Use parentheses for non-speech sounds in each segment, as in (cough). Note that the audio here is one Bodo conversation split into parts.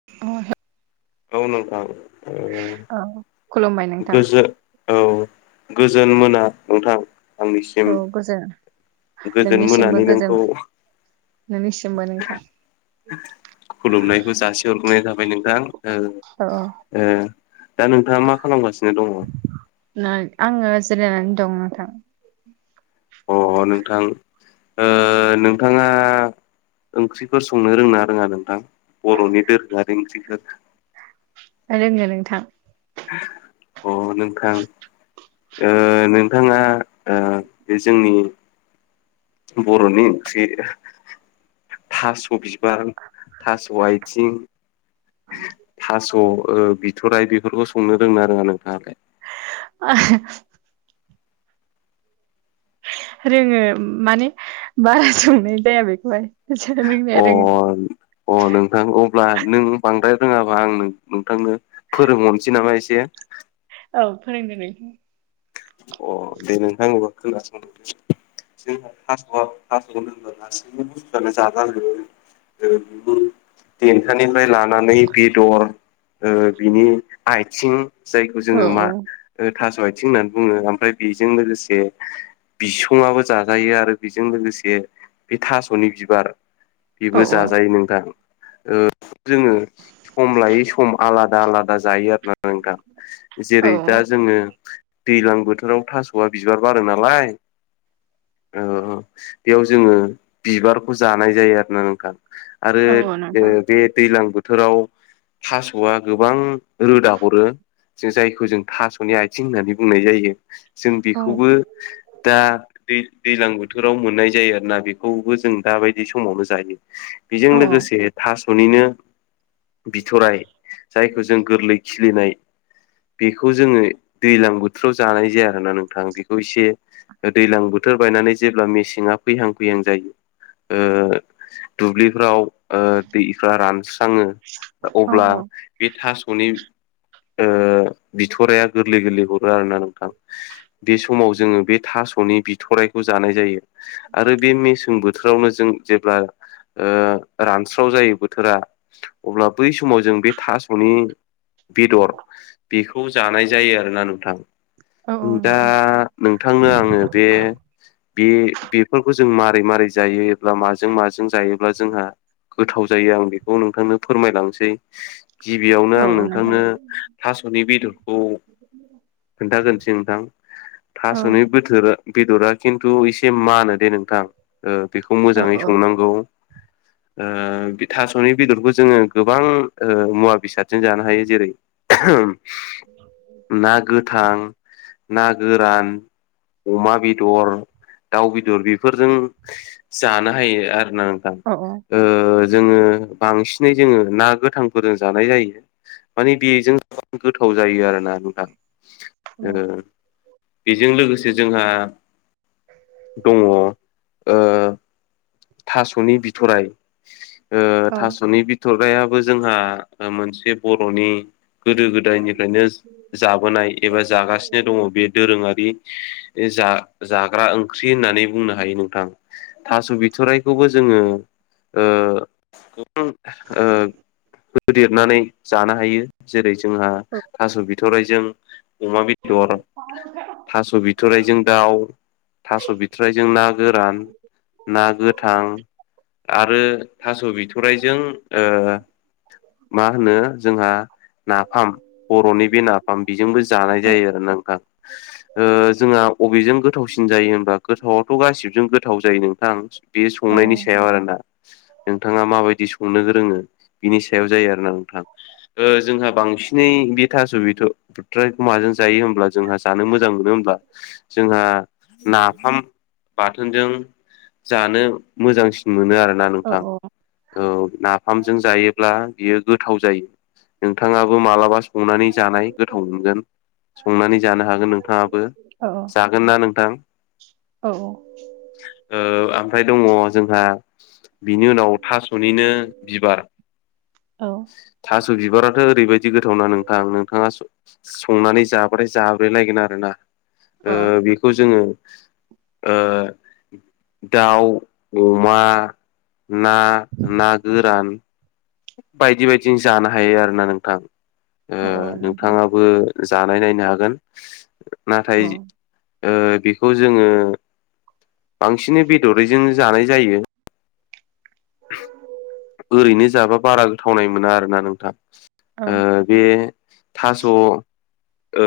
(inaudible) औ नोंथां ओ औ खुलुमबाय नोंथां गोजो औ गोजोन मोना नोंथां। आंनिसिम औ गोजो गोजोन मोनानि नोंनिसिमबो गोजो नोंखौ नोंनिसिमबो नोंथां। खुलुमनायखौ जासि हरग्रोनाय थाबाय नोंथां ओ अ ओ दा नोंथांङा मा खालामगासिन नो दङ? आङो जिरायनानै दं नोंथां। अ नोंथां ओ नोंथाङा ओंख्रिफोर संनो रोंना रोङा नोंथां बर'नि दोरोङारि ओंख्रिफोर? रोङो नोंथां। अ नोंथां ओ नोंथाङा ओ बे जोंनि बर'नि ओंख्रि थास' बि बार, थास' आथिं, थास' ओ बि थराइ बेफोरखौ संनो रोंना रोङा नोंथाङालाय? (inaudible) रोङो माने बारा संनाय जाया बेखौहाय। (inaudible) अ अ नोंथां अब्ला नों बांद्राय रोंआबा आं नोंथांनो फोरोंहरसै नामा एसे औ फोरोंदो नोंथां अ दे नोंथां अब्ला खोनास'दो जोंहा थास'आ थास' होनोबा गासैबो मुसथुआनो जाजा जोबो जों बिगुर दन्थानिफ्राय लानानै बेदर ओ बिनि आथिं जायखौ औ जोंङो मा ओ थास' आथिं होननानै बुंङो आमफ्राय बेजों लोगोसे बिसंआबो जाजायो आरो बेजों लोगोसे बे थास'नि बिबार औ बेबो औ जाजायो नोंथां ओ जोंङो सम लायै सम आलादा आलादा आलादा जायो आरो ना नोंथां जेरै दा जोंङो दैज्लां बोथोराव थास'आ बिबार बारो नालाय ओ बेआव जोंङो बिबारखौ जानाय जायो आरो ना नोंथां आरो औ औ ओ नोंथां बे दैज्लां बोथोराव थास'आ गोबां रोदा ह'रो जों जायखौ जों थास'नि आथिं होननानै बुंनाय जायो जों बेखौबो दा दै दैज्लां बोथोराव मोननाय जायो आरोना बेखौबो जों दाबायदि समावनो जायो हो बेजों लोगोसे थास'निनो बिथ'राय जायखौ जों गोरलै खिलिनाय बेखौ जोङो दैज्लां बोथोर बोथोराव जानाय जाया आरो ना नोंथां बेखौ एसे दैज्लां बोथोरा बायनानै जेब्ला मेसेंआ फैहां फैहां जायो ओ दुब्लिफ्राव ओ दैफ्रा रानस्राङो अब्ला बे थास'नि ओ बिथराया गोरलै गोरलै हर आरोना नोंथां हो बे समाव जोङो बे थास'नि बिथराइखौ जानाय जायो हो आरो बे मेसें बो थोरावनो जों जेब्ला ओ रानस्राव जायो बोथोरा अब्ला बै समाव जों बे थास'नि बेदर बेखौ जानाय जायो आरोना नोंथां ओ दा नोंथांनो आङो बे बे‌ बेफोरखौ जों मारै मारै जा जायोब्ला माजों माजों जायोब्ला जोंहा गोथाव जायो आं बेखौ नोंथांनो फोरमायलांसै गिबिआवनो औ आं औ नोंथां औ नोंथां नोंथांनो थास'नि बेदरखौ जागोनसै नोंथां औ थासनि बोथार बेदरा खिन्थु एसे मानो दे नोंथां ओ बेखौ औ मोजाङै औ संनांगौ (inaudible) ओ बे थास'नि बेदरखौ जोङो गोबां मुवा बेसादजों जानो हायो जेरै उम ना गोथां ना गोरान अमा बेदर दाउ बेदर बेफोरजों जानो हायो आरो ना नों थां औ ओ जोङो बांसिनै जोङो ना गोथांफोरजों जानाय जायो मानि बेजों गोथाव जायो आरोना नोंथां ओ औ बेजों लोगोसे जोंहा दङ ओ थास'नि बिथ'राय ओ थास'नि बिथरायाबो जोंहा मोनसे बर'नि गोदो गोदायनिफायनो जाबोनाय एबा जागासिनो दङ बे दोरोंआरि हो जा जाग्रा ओंख्रि होननानै बुंनो हायो नोंथां थास' बिथ'राइखौबो जोङो ओ उम ओ होदेरनानै जानो हायो जेरै जोंहा थास' बिथ' थ'रायजों अमा बेदर थास' बिथरायजों दाउ थास' बिथरायजों ना गोरान ना गोथां आरो थास' बिथरायजों ओ मा होनो जोंहा नाफाम बर'नि बे नाफाम बेजोंबो जानाय जायो आरो ना नोंथां। ओ जोंहा अबेजों गोथावसिन जायो होनबा गोथावथ' गासिबजों गोथाव जायो नोंथां। बे संनायनि सायाव आरोना नोंथाङा माबायदि संनो रोङो बिनि सायाव जायो आरो ना नोंथां। ओ जोंहा बांसिनै बे थास' बेथ' बिथरायखौ माजों जायो होमब्ला जोंहा जानो मोजां मोनो होमब्ला जोंहा नाफाम बाथोनजों जानो मोजांसिन मोनो आरोना औ नोंथां औ औ नाफामजों जायो ब्ला बियो गोथाव जायो नोंथाङाबो मालाबा संनानै जानाय गोथाव मोनगोन संनानै जानो हागोन नोंथाङाबो औ जागोन ना नोंथां? औ औ ओ ओमफ्राय दङ जोंहा बिनि उनाव थास'निनो बिबार। औ थास' बिबाराथ' ओरैबायदि गोथावना नोंथां नोंथाङा सं संनानै जाब्राय जाब्रायलायगोन आरोना अ ओ बेखौ जोङो ओ दउ अमा ना ना गोरान बायदि बायदि जानो हायो आरो ना नोंथां औ ओ औ नोंथां नोंथाङाबो जानाय नायनो हागोन औ नाथाय ओ बेखौ जोङो बांसिन बेदरैजों जानाय जायो ओरैनो जाबा बारा गोथावनाय मोना आरोना नोंथां औ ओ बे थास' ओ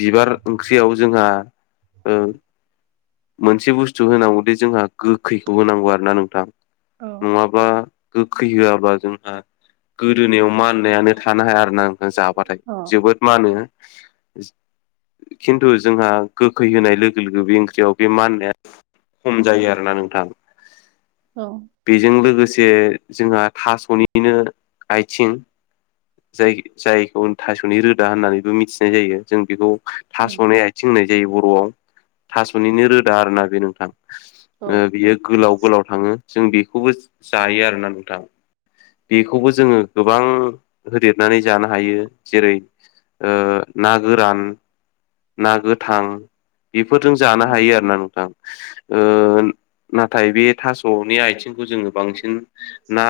बिबार ओंख्रियाव जोंहा ओ मोनसे बुस्थु होनांगौदि जोंहा गोखैखौ होनांगौ आरो ना नोंथां औ अ नङाबा बा गोखै होआब्लाा जोंहा गोदोनायाव माननायानो थानो हाया आरो ना जाब्लाथाय जोबोद मा होनो खिन्थु जोंहा गोखै होनाय लोगो लोगो बे ओंख्रियाव बे माननाया खम जायो आरोना नोंथां औ बेजों लोगोसे जोंहा थास'निनो आयथिं जाय जायखौ थास'नि रोदा होननानैबो मिथिनाय जायो जों बेखौ उम थास'नाय आथिं होनाय जायो बर'आव निनो रोदा आरोना बे नोंथां औ बियो गोलाव गोलाव थाङो जों बेखौबो जायो आरोना नोंथाङा बेखौबो जोङो गोबां होदेरनानै जानो हायो जेरै ओ ना गोरान ना गोथां बेफोरजों जानो हायो आरोना नोंथां नाथाय बे थास'नि आथिंखौ जोङो बांसिन ना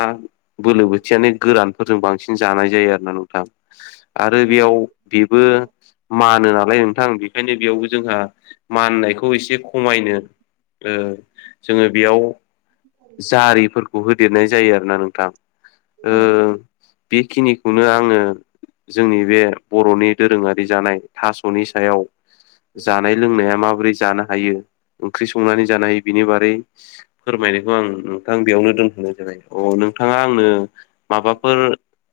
बोलो बोथियानो गोरानफोरजों बांसिन बांसिन जानाय जायो आरो ना नोंथां आरो औ बेयाव बेबो मानो नालाय नोंथां बेखायनो बेयावबो जोंहा माननायखौ एसे खमायनो ओ जोङो बेयाव जारिफोरखौ होदेरनाय जायो आरोना नोंथां औ ओं बेखिनिखौनो आङो जोंनि बे बर'नि दोरोङारि जानाय थास'नि सायाव जानाय लोंनाया माबोरै जानो हायो ओंख्रि संनानै जानो हायो बिनि बारै फोरमायनायखौ आं नोंथां बेयावनो दोनथ'नाय जाबाय अ नोंथाङा आंनो माबाफोर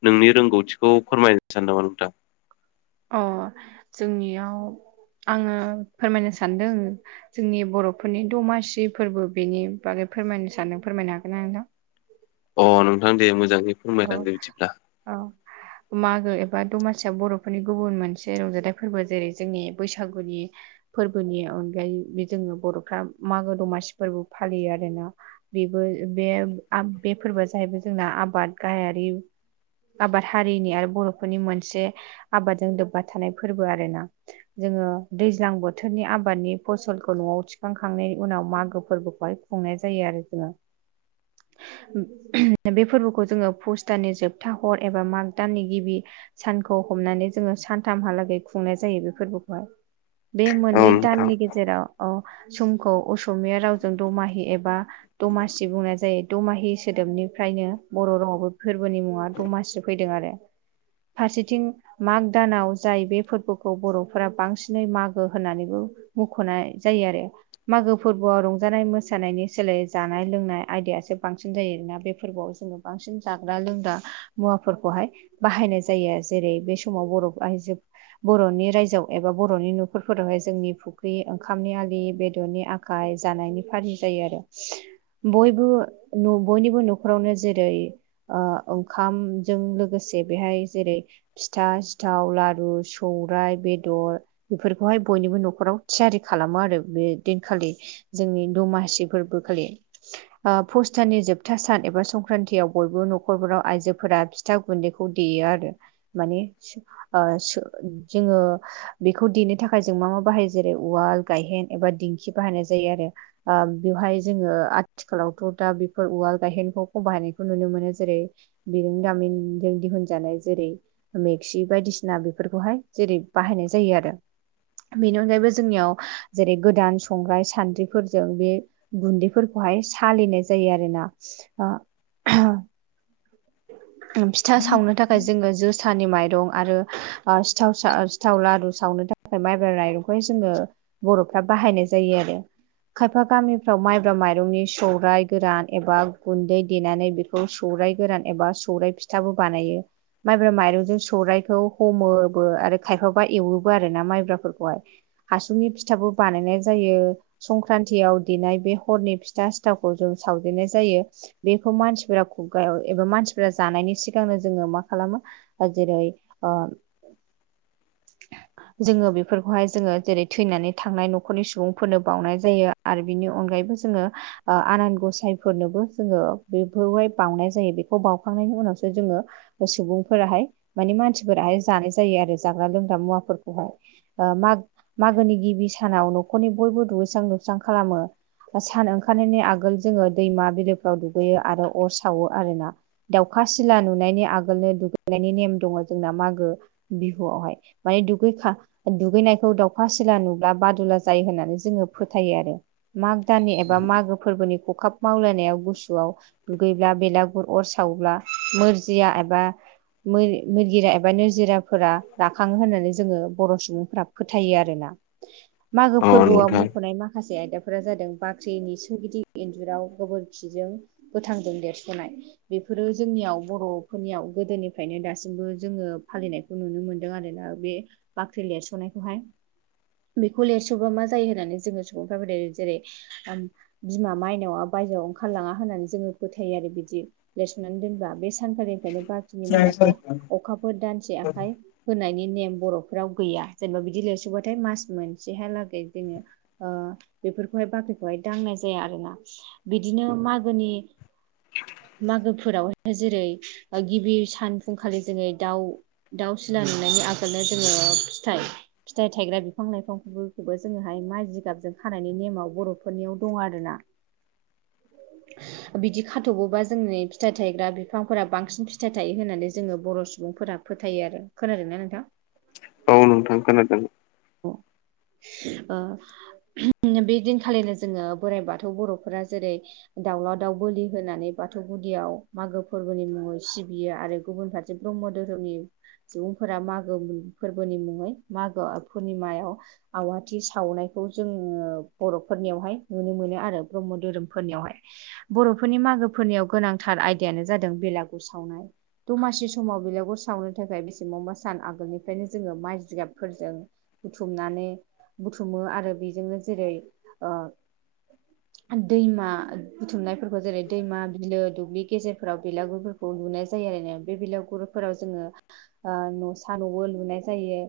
नोंनि रोंगौथिखौ फोरमायनो सानदों नामा नोंथां अ जोंनियाव आङो फोरमायनो सानदों जोंनि बर'फोरनि दमासि फोरबो बेनि बागै फोरमायनो सानदों फोरमायनो हागोना नोंथां अ नोंथां दे मोजाङै औ फोरमायलांदो बिदिब्ला औ मागो एबा दमासिया बर'फोरनि गुबुन मोनसे रंजाथाइ फोरबो जेरै जोंनि बैसागुनि फोरबोनि अनगायै बे जोङो बर'फ्रा मागो दमासि फोरबो फालियो आरोना बेबो बे बे फोरबोआ जाहैबाय जोंना आबाद गाहायारि आबाद हारिनि आरो बर'फोरनि मोनसे आबादजों लोब्बा थानाय फोरबो आरोना जोङो दैज्लां बोथोरनि आबादनि फसलखौ न'आव थिखांखांनायनि उनाव मागो फोरबोखौहाय खुंनाय जायो आरो जोङो बे फोरबोखौ जोङो पुस्टाननि जोबथा हर एबा माग दाननि गिबि सानखौ हमनानै जोङो सानथामहालागै खुंनाय जायो बे फोरबोखौहाय बे औ मोननै नोंथां दाननि गेजेराव ओ समखौ असमिया रावजों दमाहि एबा दमासि बुंनाय जायो दमाहि सोदोबनिफ्रायनो बर' रावआवबो फोरबोनि मुङा दमासि फैदों आरो फारसेथिं माग दानाव जाय बे फोरबोखौ बर'फोरा बांसिनै मागो होननानैबो मख'नाय जायो आरो मागो फोरबोआव रंजानाय मोसानायनि सोलाय जानाय लोंनाय आयदायासो बांसिन जायो आरोना बे फोरबोआव बानसिन जाग्रा लोंग्रा मुवाफोरखौहाय बाहायनाय जायो जेरै बे समाव बर' आइजो बर'नि रायजोआव एबा बर'नि न'खरफोरावहाय जोंनि फुख्रि ओंखामनि आलि बेदरनि आ थाखाय जानायनि फारि जायो आरो बयबो बयनिबो न'खरावनो जेरै ओंखामजों लोगोसे बेहाय जेरै फिथा सिथाव लारु सौरायाइ बेदर बेफोरखौहाय बयनिबो न'खराव थियारि खालामो आरो बे दिनखालि जोंनि दमासि फोरबो खालि पस्ताननि जोबथा सान एबा संक्रान्तियाव बयबो न'खरफोराव आइजोफोरा फिथा गुन्दैखौ देयो आरो माने जोङो बेखौ देनो थाखाय जों मा मा बाहायो जेरै उवाल गाहेन एबा दिंखि बाहायनाय जायो आरो बेवहाय जोङो आथिखालावथ' दा बेफोर उवाल गायहेनखौ बाहायनायखौ नुनो मोनो जेरै बिजों दामिनजों दिहुनजानाय जेरै मेक्सि बायदिसिना बेफोरखौहाय जेरै बाहायनाय जायो आरो बेनि अनगायैबो जोंनियाव जेरै गोदान संग्राय सान्द्रिफोरजों बे गुन्दैफोरखौहाय सालिनाय जायो आरोना फिथा सावनो थाखाय जोङो जोसानि माइरं आरो सिथाव सिथाव लारु सावनो थाखाय माइब्रा माइरंखौहाय जोङो बर'फ्रा बाहायनाय जायो आरो खायफा गामिफ्राव माइब्रा माइरंनि सौरायाइ गोरान एबा गुन्दै देनानै बेखौ सौराइ गोरान एबा सौराइ फिथाबो बानायो माइब्रा माइरंजों सौराइखौ हमोबो आरो खायफाबा एवोबो आरो ना माइब्राफोरखौहाय हासुनि फिथाबो बानायनाय जायो संक्रान्तियाव देनाय बे हरनि फिथा सिथावखौ जों सावदेननाय जायो बेखौ मानसिफोरा खुगायाव एबा मानसिफोरा जानायनि सिगांनो जोङो मा खालामो जेरै (unintelligible) जोङो बेफोरखौहाय जोङो जेरै थैनानै थांनाय न'खरनि सुबुंफोरनो बावनाय जायो आरो बिनि अनगायैबो जोङो आनान गसायफोरनोबो जोङो बेफोरहाय बावउनाय जायो बेखौ बावउखांनायनि उनावसो जोङो सुबुंफोराहाय माने मानसिफोराहाय जानाय जायो आरो जाग्रा लोंग्रा मुवाफोरखौहाय मा-मागोनि गिबि सानाव न'खरनि बयबो दुगैस्रां लुस्रां खालामो। सान ओंखारनायनि आगोल जोङो दैमा बिलोफ्राव दुगैयो आरो अर सावो आरोना दाउखा सिला नुनायनि आगोलनो दुगैनायनि नेम दङ जोंना मागो बिहुआवहाय मान दुगै खा दुगैनायखौ दावउखा सिला नुब्ला बादुला जायो होननानै जोङो फोथायो आरो मागो दाननि एबा मागो फोरबोनि खखाब मावलायनायाव गुसुआव दुगैब्ला बेलागुर अर सावोब्ला मोरजिया एबा मो-मोरगिरा एबा नोरजिराफोरा राखङो होननानै जोङो बर' सुबुंफोरा फोथायो आरोना मागो औ फोरबोआव नोंथां मख'नाय माखासे आयदा फोरा जादों बाख्रिनि सोरगिदिंर इन्जुराव गोबोरखिजों गोथांजों देरस'नाय बेफोरो जोंनियाव बर'फोरनियाव गोदोनिफ्रायनो दासिमबो जोङो फालिनाय नुनो मोनदों आरोना बे बाख्रि लिरस'नायखौहाय बेखौ लेरसोबा मा जायो होननानै जोङो सुबुंफ्रा जेरै बिमा मायनावा बायजोआव ओंखारलाङा होननानै जोङो फोथायो आरो बिदि लिरसननानै दोनबा बे सानखालिनिफ्रायनो बा नि माइनाखौ अखाफोर दानसे आखाइ होनायनि नेम बर'फोराव गैया जेनेबा बिदि लिरसबाथाय मास मोनसेहालागै जोङो ओ बेफोरखौहाय बाख्रिखौहाय दांनाय जाया आरोना बिदिनो मागोनि मागोफोरावाहाय जेरै गिबि सान फुंखालि जोङै दाउ दाउ सिला नुनायनि आगोलनो जोङो फिथाइ फिथाइ थायग्रा बिफां-लाइफांबो जोङोहाय माइ जिगाबजों खानायनि नेमाव बर'फोरनियाव दं आरोना बिदि खाथ'बोबा जोंनि फिथाइ थायग्रा बिफांफोरा बांसिन फिथाइ थायो होननानै जोङो बर' सुबुंफोरा फोथायो आरो खोनादों ना नोंथां? औ नोंथां खोनादों अ ओ बे दिनखालिनो जोङो बोराइ बाथौ बर'फोरा जेरै दाउला दाउ बोलि होनानै बाथौ गुदियाव मागो फोरबोनि मुङाव सिबियो आरो गुबुन फारसे ब्रह्म धोरोमनि सुबुंफोरा मागो फोरबोनि मुङै मागो पुर्निमायाव आवाथि सावनायखौ जोङो बर'फोरनियावहाय नुनो मोनो आरो ब्रह्म धोरोमफोरनियावहाय बर'फोरनि मागोफोरनियाव गोनांथार आयदायानो जादों बेलागुर सावनाय दमासि समाव बिलागुर सावनो थाखाय बेसेबावबा सान आगोलनिफ्रायनो जोङो माइ जिगाबफोरजों बुथुमनानै बुथुमो आरो बेजोंनो जेरै ओ दैमा बुथुमनाय फोरखौ जेरै दैमा बिलो दुब्लि गेजेरफोराव बिलागुरफोरखौ लुनाय जायो आरोना बे बिलागुरफोराव जोङो ओ न'सा न'बो लुनाय जायो।